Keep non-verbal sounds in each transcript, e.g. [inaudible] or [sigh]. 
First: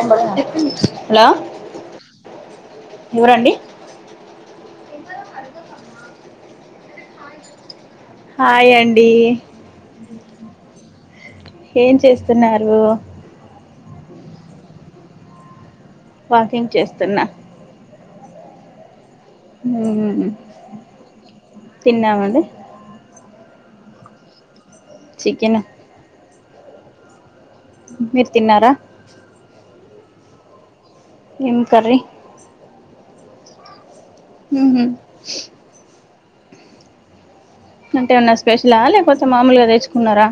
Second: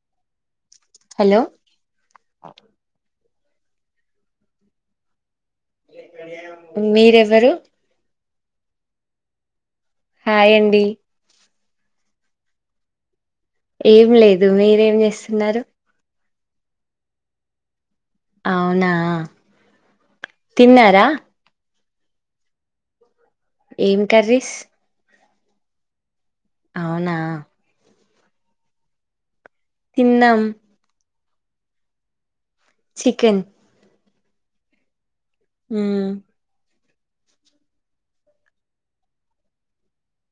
ఎం బలం హలో ఎవరండి మీరెవరు హాయ్ అండి హాయ్ అండి ఏం చేస్త తున్నారు ఏం లేదు మీరేం చేస్తున్నారు వాకింగ్ చేస్తున్నా అవునా ఉ తిన్నారా తిన్నామండి ఏం కర్రీస్ చికెన్ అవునా మీరు తిన్నారా తిన్నాం ఏం కర్రీ చికెన్ హూహు మ్ అంటే ఏమన్నా స్పెషలా లేకపోతే మామూలుగా తెచ్చుకున్నారా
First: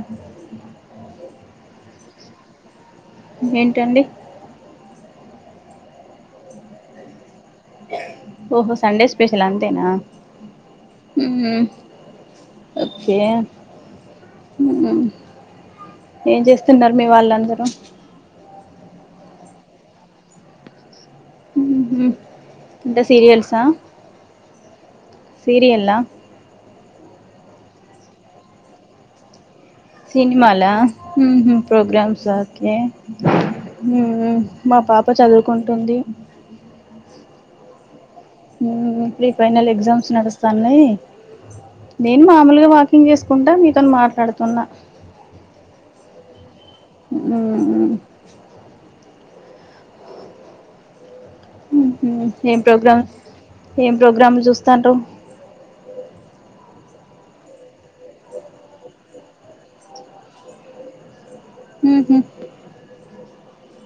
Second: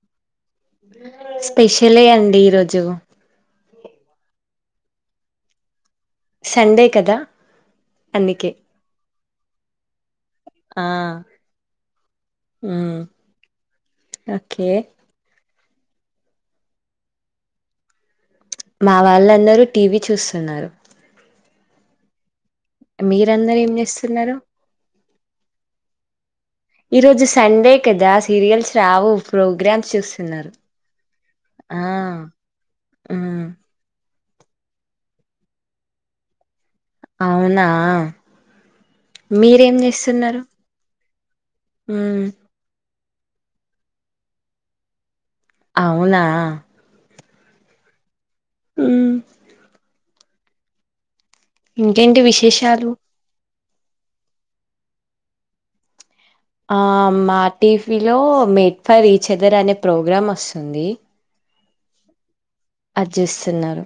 స్పెషలే అండి ఈరోజు ఏంటండి సండే కదా అందుకే ఓహో సండే స్పె స్పెషల్ అంతేనా ఆ ఉ మ్మ్ ఓకే ఓకే ఏం చేస్తున్నారు మీ వాళ్ళందరూ మా వాళ్ళందరూ టీవీ చూస్తున్నారు ఉ హ్ మీరందరు ఏం చేస్తున్నారు సీరియల్ లా ఈరోజు సండే కదా సీరియల్స్ రావు ప్రోగ్రామ్ సినిమాల మ్ హ్ ఆ ప్రోగ్రామ్స్ ఆ ఓకే మ్మ్ మ్ మ్ మా పాప చదువుకుంటుంది అవునా మ్ ప్రీ ఫైనల్ మీరేం ఎగ్జామ్స్ చేస్తున్నారు నడుస్తాన్నాయి నేను మ్మ్ మామూలుగా వా ఫిన్ చేసుకుంటా మీతోని మాట్లాడుతున్నా అవునా మ్ మ్ మ్ ఇంకేంటి మ్మ్ విశేషాలు ఏం ప్రోగ్రామ్ లు చూస్తాన్రు ఆ మా టీవీలో మేడ్ ఫర్ ఈచ్ అదర్ అనే ప్రోగ్రాం వస్తుంది హ్ హ్ అర్జిస్తున్నారు.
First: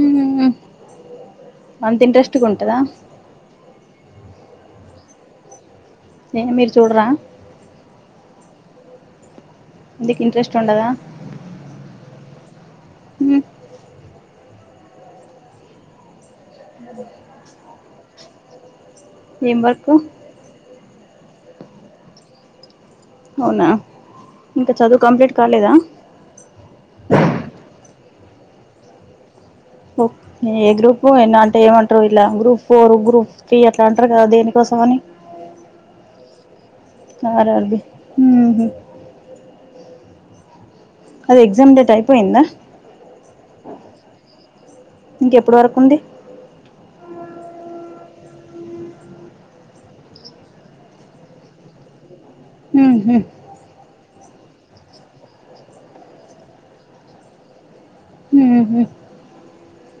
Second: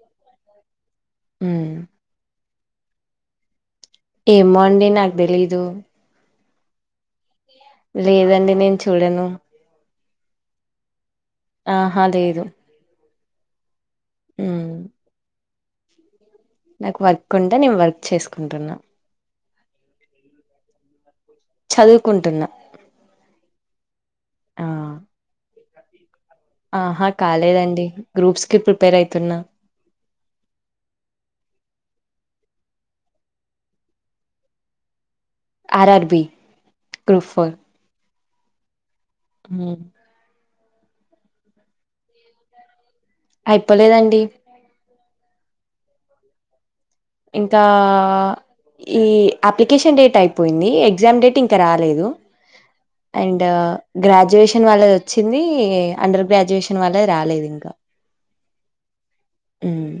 ఉమ్ మ్మ్ అంత ఇంట్రెస్ట్ కట్టుకుంటదా ఏమో అండి నాక్ తెలీదు. ఏ మీరు చూడరా లేదండి నేను చూడను ఎందుకు ఇంట్రెస్ట్ ఉండదా ఆహ లేదు మ్ మ్ నాకు వర్క్ ఉంటే నేను వర్క్ చేసుకుంటున్నా ఏం వర్కు చదువుకుంటున్నా అవునా ఆ ఇంకా చదువు కంప్లీట్ కాలేదా ఆహా కాలేదండి గ్రూప్స్కి ప్రిపేర్ అయితున్నా ఏ గ్రూపు ఎన్న అంటే ఏమంటరు ఇట్ల గ్రూప్ ఫోరు, గ్రూప్ త్రీ అట్ల అంటరు కదా దేనికోసం అని R R B group four హ్ హ్ హ అది ఎగ్జామ్ డేట్ అయిపోయిందా అయిపోలేదండి. ఇంకెప్పుడు వరకు ఉంది ఇంకా ఆ ఈ అప్లికేషన్ డేట్ అయిపోయింది. ఎగ్జామ్ డేట్ ఇంకా రాలేదు. ఉహు అండ్ గ్రాజ్ డ్యుయేషన్ వాళ్ళది వచ్చింది. అండర్ గ్రాడ్యుయేషన్ వాళ్ళది రాలేదు ఇంకా మ్ హ్ మ్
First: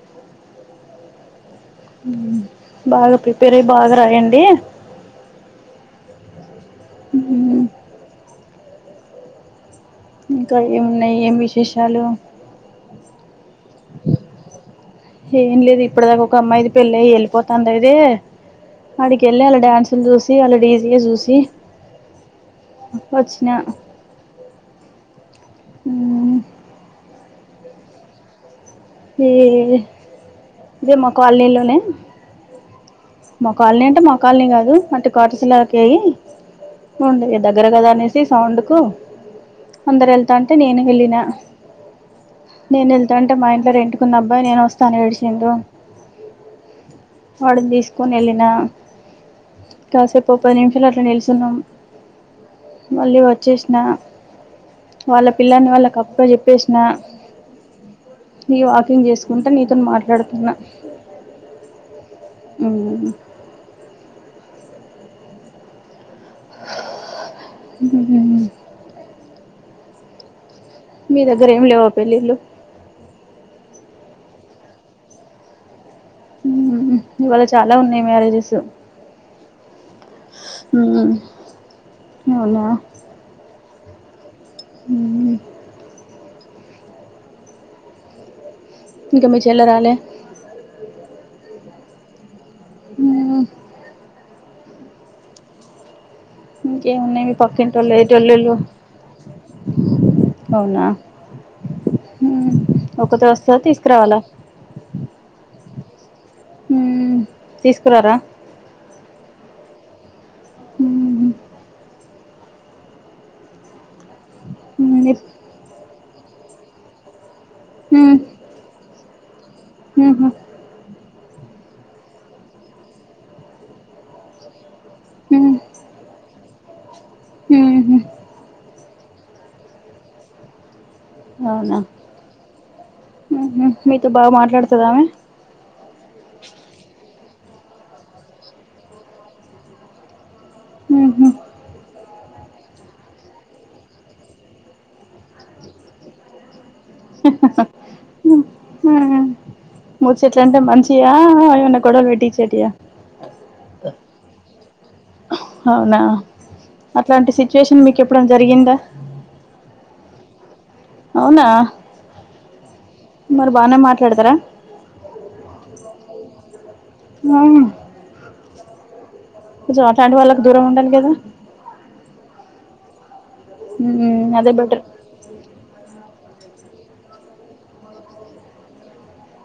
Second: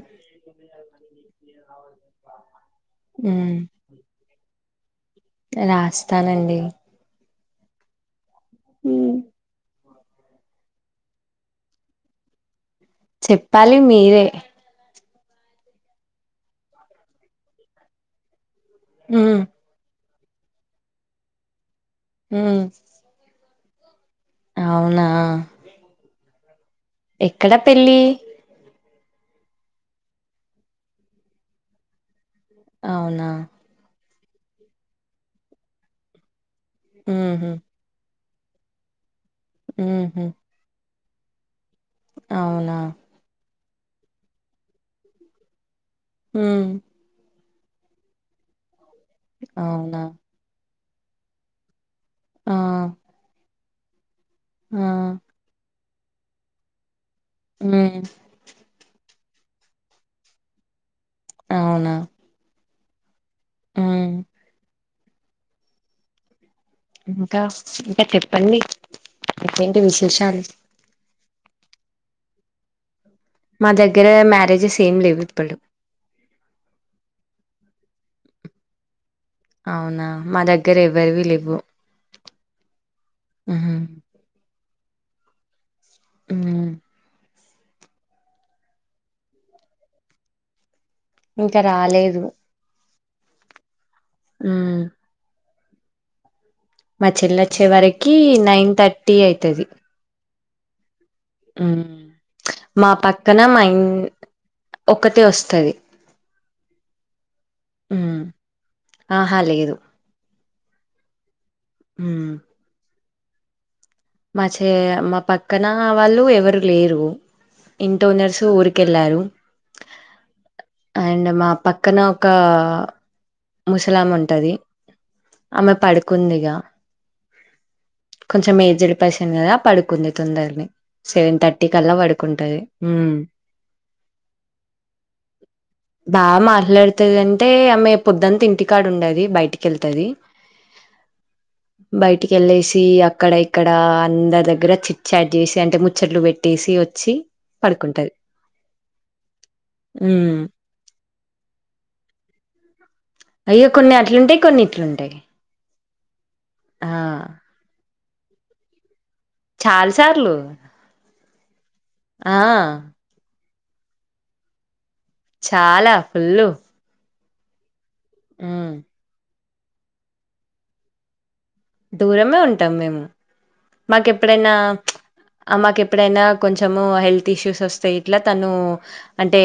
బాగా ప్రిపేర్ మ్మ్ అయి బాగా రాయండి. రాస్తానండి. ఉహు హ్ ఇంకా ఏమున్నయి ఏం విశేషాలు చెప్పాలి మీరే ఏం లేదు ఇప్పటిదాకా ఒక అమ్మాయిది పెళ్లై ఎళ్ళిపోతాందయితే మ్మ్ ఆడికెళ్ళి ఆళ్ల డాన్స్లు చూస్ [unintelligible] జూసి ఉమ్మ్ న అవునా ఊమ్మ్ ఎక్కడ పెళ్ళి ఈ ఇది ఇదే మా కాలనీలోనే అవునా మా కాలనీ అంట మా కాలని కాదు అంటే కాటిసులాకే ఓందొ మ్మ్ దగ్గర గదా అనేసి తి సౌండ్ కు అందర్ మ్మ్ ఎళ్తా ఉంటే నేను వెళ్ళి అ అవునా నేను వెళ్తా అంటే మా అయన్ ది రెంటుకున్న అబ్బాయి నేను వస్తాను విడిచిందు మ్మ్ వాడిని తీసుకొని ఎళ్ళినా అవునా కాసేపోప్పోనే ద్దురూ అట్ల నిల్చున్నాం ఆ మళ్ళీ వచ్చేస్ నా ఆ వాళ్ళ పిల్లని వాళ్ళ కప్ పూలిప్పేసిన [unintelligible] అంటే నీతోని మాట్లాడుతున్నా అవునా అవు ఆ ఇంకా ఇంకా చెప్పండి టి విశేషాలు మీ దగ్గర ఏం లేవా పెళ్ళిళ్ళు మా దగ్గర ఏ మ్యారేజెస్ ఏం లేవు ఇప్పుడు ఊహూ ఇవాళ చాలా ఉన్నాయి మ్యారేజెస్ అవునా మా దగ్గర ఎవ్వరివి లెవ్వు అవునా హుమ్మ్ ఊమ్మ్ ఊ ఇంక మీరు చెల్లె రాలే ఇంక రాలేదు ఊ మా ఇంకేమున్నాయి మీ చెల్లొచ్చే పక్కింటోళ్ళు వరకి ఎటోళ్ళు నైన్ థర్టీ ఐతది అవునా ఉమ్ మా ఒకతే పక్కన వస్తా మా ఇన్ తీసుకురావాలా ఒక్కతే వస్తది హుమ్ ఉమ్ ఆహ లేగేదు హ్మ్ ఉమ్ మా చే హ్మ్ మా పక్కన వాళ్ళు ఎవరు లేరు హ్మ్ ఇంటనర్స్ ఊరికెళ్ళారు ఊహూ అండ్ మా పక్కన ఒక ముసలాం ఉంటది హ్మ్ ఆమె పడుకుందిగా ఊహూ కొంచెం ఏజడి పసింది కద పడుకుంది తొందరిని సెవెన్ థర్టీ కల్లా పడుకుంటది ఉమ్ ఉమ్ మీతో బాగా మాట్లాడుతుందామె అట్లాడుతుంది అంటే ఆమె పొదుంత ఇంటికాడు ఉండది బయటికి వెళ్తుది ఊహూ బయటికి వెళ్ళేసి అక్కడ ఇక్కడ అందరి దగ్గర చిట్చాట్ చేసి అంటే ముచ్చట్లు పెట్టేసి వచ్చి పడుకుంటది ముచ్చట్ల ఉమ్ అంటే మంచియా ఏమన్నా గొడవలు పెట్టి చెటియా అయ్యా కొన్ని అట్లుంటాయి కొన్ని ఇట్లుంటాయి అవునా ఆ అట్లాంటి సిచ్యువేషన్ మీకు ఎప్పు ఇప్పుడం జరిగిందా కాల్సార్లు అవునా ఆ మరి బాగానే మాట్లాడతారా చాలా ఫుల్లు వా ఆ కొంచం అట్లాంటి వాళ్ళకు దూరం ఉండాలి కదా దూరమే ఉంటాం మేము మాకు హ్మ్ ఎప్పుడైనా అదే బెటర్ మాకు ఎప్పుడైనా కొంచెం హెల్త్ ఇష్యూస్ వస్తాయి ఇట్లా తను అంటే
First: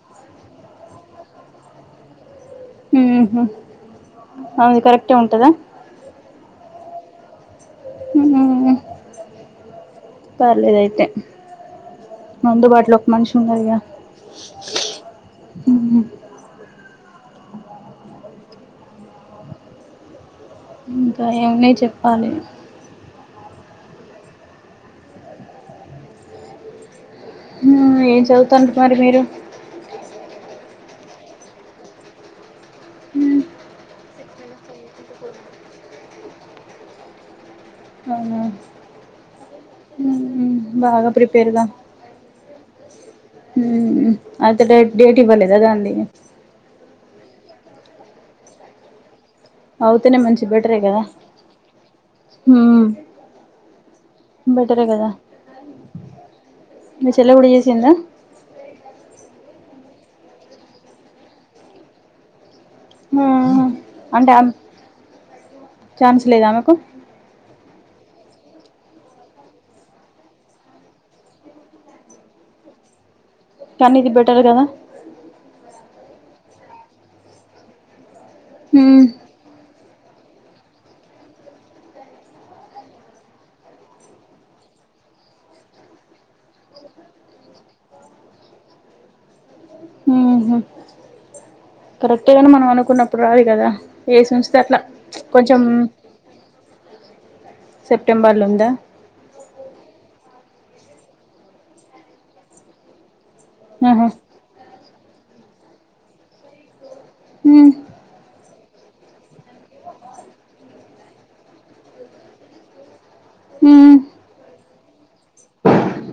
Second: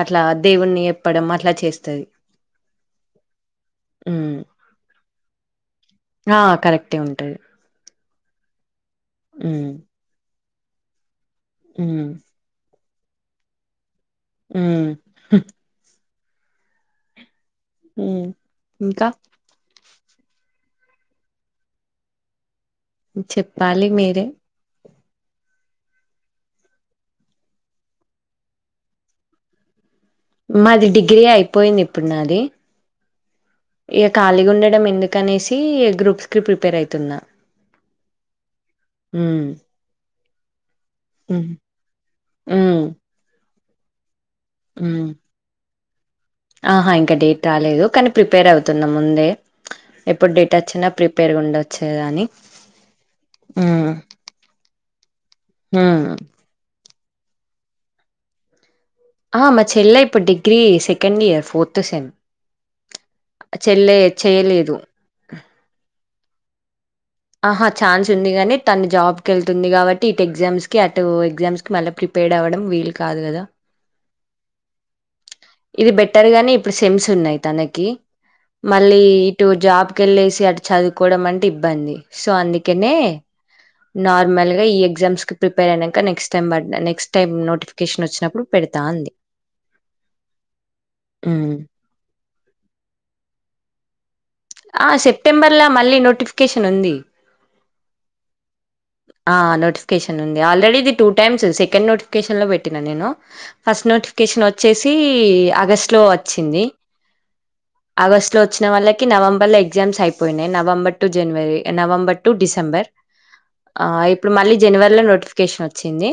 అట్లా దేవుని ఎప్పడం అట్లా చేస్తుంది అది కరెక్ అట్టే ఉంటందా ఆ కరెక్టే ఉంటది ఉ హ్మ్ పర్లేదు అయితే హ్మ్. అందుబాటులో మనిష ఉండరిగా మ్ ఇంకా ఇంకా ఏమనే చెప్పాలి చెప్పాలి మీరే ఏం చదువుతంట మరి మీరు మాది డిగ్రీ అయిపోయింది ఇప్పుడు నాది ఇక ఖాళీగా ఉండడం ఎందుకనేసి గ్రూప్స్ కి ప్రిపేర్ అయితున్నా అవునా మ్ ఉమ్, బాగా ప్రిపేర్గా హ్మ్. మ్మ్ అయితే డెేట్ డెటీ పర్లేదా దాంది [unintelligible] ఆహా ఇంకా డేట్ రాలేదు కానీ ప్రిపేర్ అవుతున్నా ముందే అవుతేనే ఎప్పుడు మంచి డేట్ బెటరే వచ్చినా కదా ప్రిపేర్ ఉండొచ్చని ఉమ్, మ్ బెటరే హ్మ్మ్ ను చెల్ల గుడి చేేసిందా ఆ మా చెల్లె ఇప్పుడు degree second year fourth sem ఉమ్, చెల్లే అంటే ఆమె చెయలేదు ఛాన్స్ లేదా ఆమెకు ఆహా ఛాన్స్ ఉంది కాగానీ తన జాబ్కి వెళ్తుంది కాబట్టి ఇటు ఎగ్జామ్స్ కి అటు ఎగ్జామ్స్ కి మళ్ళీ ప్రిపేర్ అవ్వడం వీలు కాదు కదా కానీ ఇది బెటర్ కదా ఇది బెటర్ గాని ఇప్పుడు సెమ్స్ ఉన్నాయి తనకి మళ్ళీ ఉమ్, ఇటు జాబ్ కెళ్ళేసి అ చదువుకోవడం అంటే ఇబ్బంది సో అందుకనే చదువు కోవడం అంటే ఇబ్బంది సో అందుకనే నార్మల్ గా ఈ ఎగ్జామ్స్ కి ప్రిపేర్ అయినాక నెక్స్ట్ టైమ్ ప నెక్స్ట్ టైం నోటిఫికేషన్ వచ్చినప్పుడు పెడతా అంది మ్ పెట్గాని మనం అనుకున్నప్పుడు రాదు కదా ఏసి ఉంచితే అట్లా ఆ సెప్టెంబర్ కొంచెం ల్లా మళ్ళీ నోటిఫికేషన్ ఉంది సెప్టెంబర్లో ఉందా ఆ నోటిఫికేషన్ ఉంది ఆల్రెడీ ఇది టూ టైమ్స్ సెకండ్ నోటిఫికేషన్ లో పెట్టినా నేను ఫస్ట్ ఆహా నోటిఫికేషన్ వ వచ్చేసి ఆగస్ట్ లో వచ్చింది ఉమ్ ఆగస్ట్ లో వచ్చిన వాళ్లకి నవంబర్ లో ఎగ్జామ్స్ అయిపోయినాయి November to January November to December ఉమ్ ఇప్పుడు మళ్ళీ జనవరిలో నోటిఫికేషన్ వచ్చింది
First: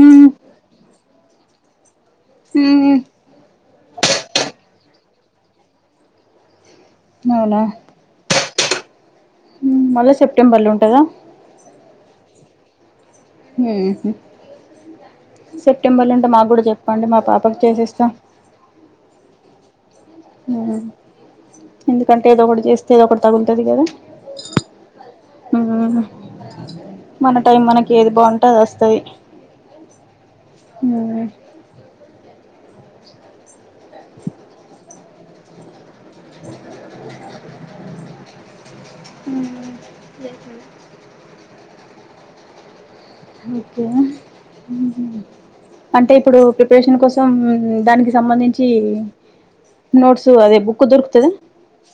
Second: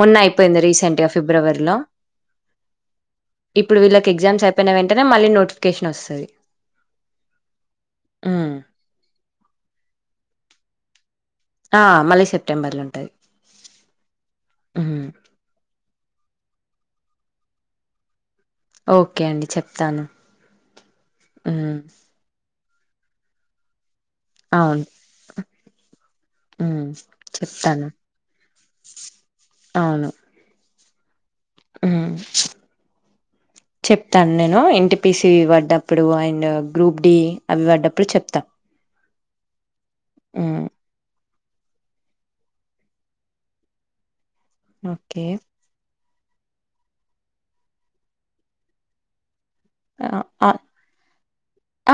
మొన్న ఉమ్ అయిపోయింది రీసెంట్ గా ఫిబ్రవరిలో ఉమ్ ఇప్పుడు వీళ్ళకి ఎగ్జామ్స్ అయిపోయిన వెంటనే మళ్ళ నోటిఫికేషన్ వస్తది. నవునా మ్ మళ్ళా సెప్టెంబర్ లో ఉంటదా? ఆ మళ్ళీ సెప్టెంబర్ లో ఉంటది. మ్ ఉమ్ సెప్టెంబర్ లో ఉంటే మాగుడా చెప్పండి మా పాపకు చేసేస్తాం. ఓకే అండి చెప్తాను. ఉమ్ ఎందుకంటే ఏదో ఒకటి చేస్ ఏదో ఒకటి తాగుల్తది కదా అవును ఉమ్ మన టైం చెప్తాను మనకి ఏది బాగుంటే అది వస్తది ఊ ఉ చెప్తాను నేను ఎన్టీపిసి వడ్డప్పుడు అండ్ గ్రూప్ డి అవి వడ్డప్పుడు చెప్త ఊ ఆ ఓకే ఉహు ఓకే అంటే ఇప్పుడు ప్రిపరేషన్ కోసం దానికి సంబంధించి ఆహ్, నోట్సు ఆ అదే బుక్ దొరుకుతది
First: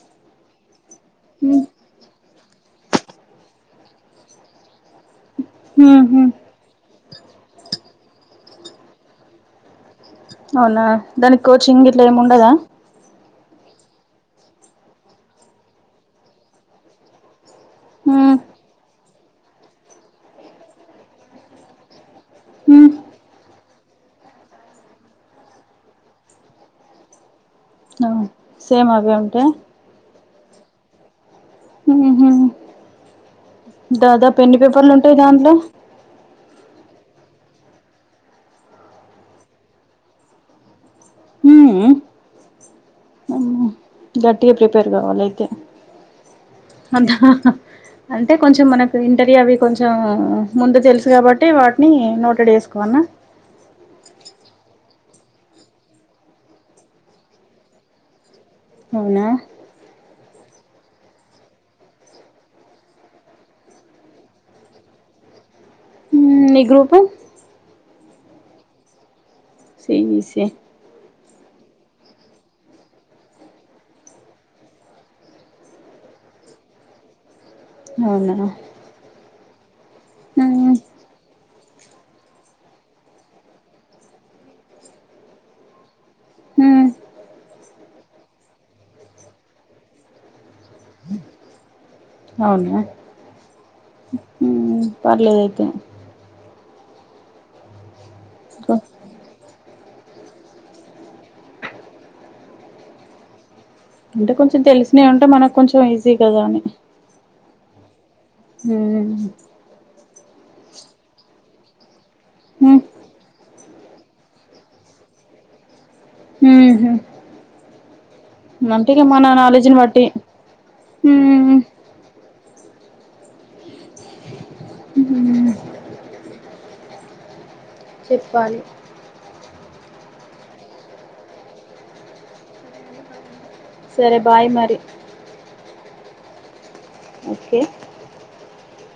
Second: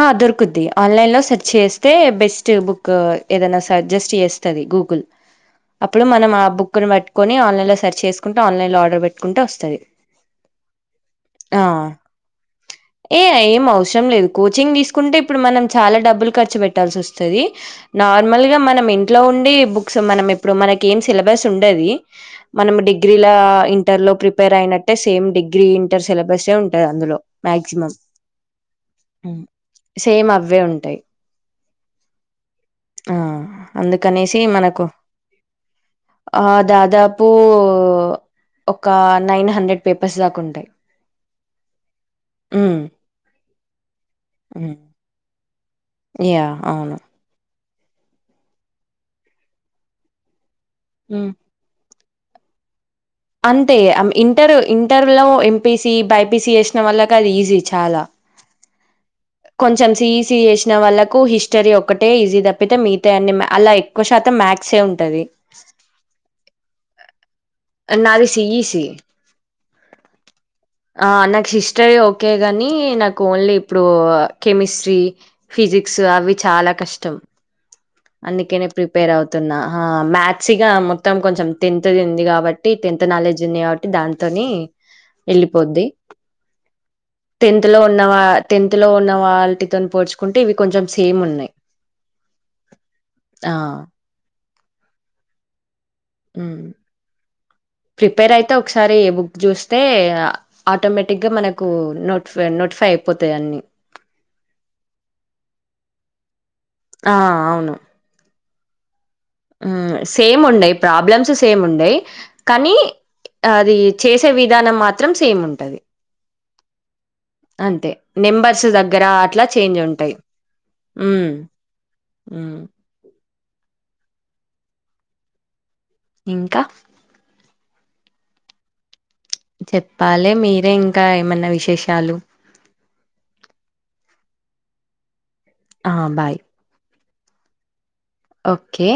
ఆ దొరుకుద్ది ఆన్లైన్ లో సెర్చ్ ఉమ్ చేస్తే బెస్ట్ బుక్ ఆ ఏదనా సజ్జేస్ట్ చేస్తది గూగుల్ అప్పుడు ఉహు మనం ఆ బుక్ ని పట్టుకొని ఆన్లైన్ లో సెర్చ్ చేసుకుంటే ఆన్లైన్ లో ఆర్డర్ పెట్టుకుంటే వస్తది అవునా దానికి కోచింగ్ ఇట్లా ఏం ఉండదా ఏయ ఏం అవసరం లేదు కోచింగ్ తీసుకుంటే ఇప్పుడు మనం చాలా డబ్బులు ఖర్చు పెట్టాల్సి వస్తది ఉమ్ నార్మల్ గా మనం ఇం ఇట్లా ఉండి బుక్స్ మనం ఇప్పుడు మనకి ఏం సిలబస్ ఉండది మనం ఉమ్ డిగ్రీల ఇంటర్ లో ప్రిపేర్ అయినట్టే సేమ్ డిగ్రీ ఇంటర్ సిలబస్ ఏ ఉంటంది అందులో మ్యాక్సిమం ఆ సేమ్ అవె ఉంటే అవే ఉంటాయి ఆ దాదాపు అందుకనేసి ఎన్ని మనకు పేపర్లు ఉంటాయి దాంట్లో ఆ దాదా ప్ ఒ ఒక నైన్ హండ్రెడ్ పేపర్స్ దాకా ఉంటాయి ఉ అమ్మో గట్టిగా ప్రిపేర్ కావాలయితే యా అవును అంటే కొంచెం మనకు ఇంటర్వ్యూ అవి కొంచెం ముందు తెలుసు హ్మ్ కాబట్టి వాట్ ఉ నోటెడ్ చేసుకోవన్న అంతే ఇగ అమ్ ఇంటర్ ఇంటర్లో ఎంపీసి బైపీసీ చేసిన వల్లకి అది ఈజీ చాలా అవునా కొంచెం సీఈసి చేసిన వాళ్ళకు హిస్టరీ ఒక్కటే ఈజీ తప్పితే మిగత అన్నీ అలా ఎక్కువ శాతం మ్యాథ్సే ఉంటది ఊ మీ గ్రూపు నాది సిఈసి సీఇసీ ఆ నాకు శిస్టరీ ఓకే గాని నాకు ఓన్లీ ఇప్పుడు కెమిస్ట్రీ ఫిజిక్స్ అవి చాలా కష్టం అవునా అందుకే నే ప్రిపేర్ అవు తున్నా ఆ మ్యాథచిగా మొత్తం కొంచెం టెన్త్ది ఉంది కాబట్టి టెన్త్ నాలెడ్జ్ ఉంది కాబట్టి దాతోని వెళ్ళిపోద్ది టెన్త్ లో ఉన్న వా టెన్త్ లో ఉన్న వాళటితో పోడ్చుకుంటే ఇవి కొంచెం సేమ్ ఉన్నాయి ఆ ఉమ్ ఆ పర్లేదు అయితే ఉమ్ ప్రిపేర్ అయితే ఒకసారి ఏ బుక్ చూస్త త ఆటోమేటిక్గా మనకు నోటిఫై నోటిఫై అయిపోతాయి అన్ని అంటే కొంచెం తెలిసినవి ఉంటే మనకు కొంచెం ఈజీ కదా అని ఆ అవును హ్మ్ ఆ సేమ్ ఉండయి్ ప్రాబ్లమ్స్ సేమ్ ఉండయి కానీ అది చేసే విధ విధానం మాత్రం సేమ్ ఉంటది ఉహు అంతే నెంబర్స్ అంటే ఇగ దగ్గర మన అట్లా నాలెడ్జ్ని చేంజ్ బట్టి ఉంటాయి ఉమ్ ఇంకా చెప్పాలి చెప్పాలి మీరే ఇంకా ఏమన్నా విశేషాలు సరే బాయ్ మరి ఆ బాయ్ ఓకే ఓకే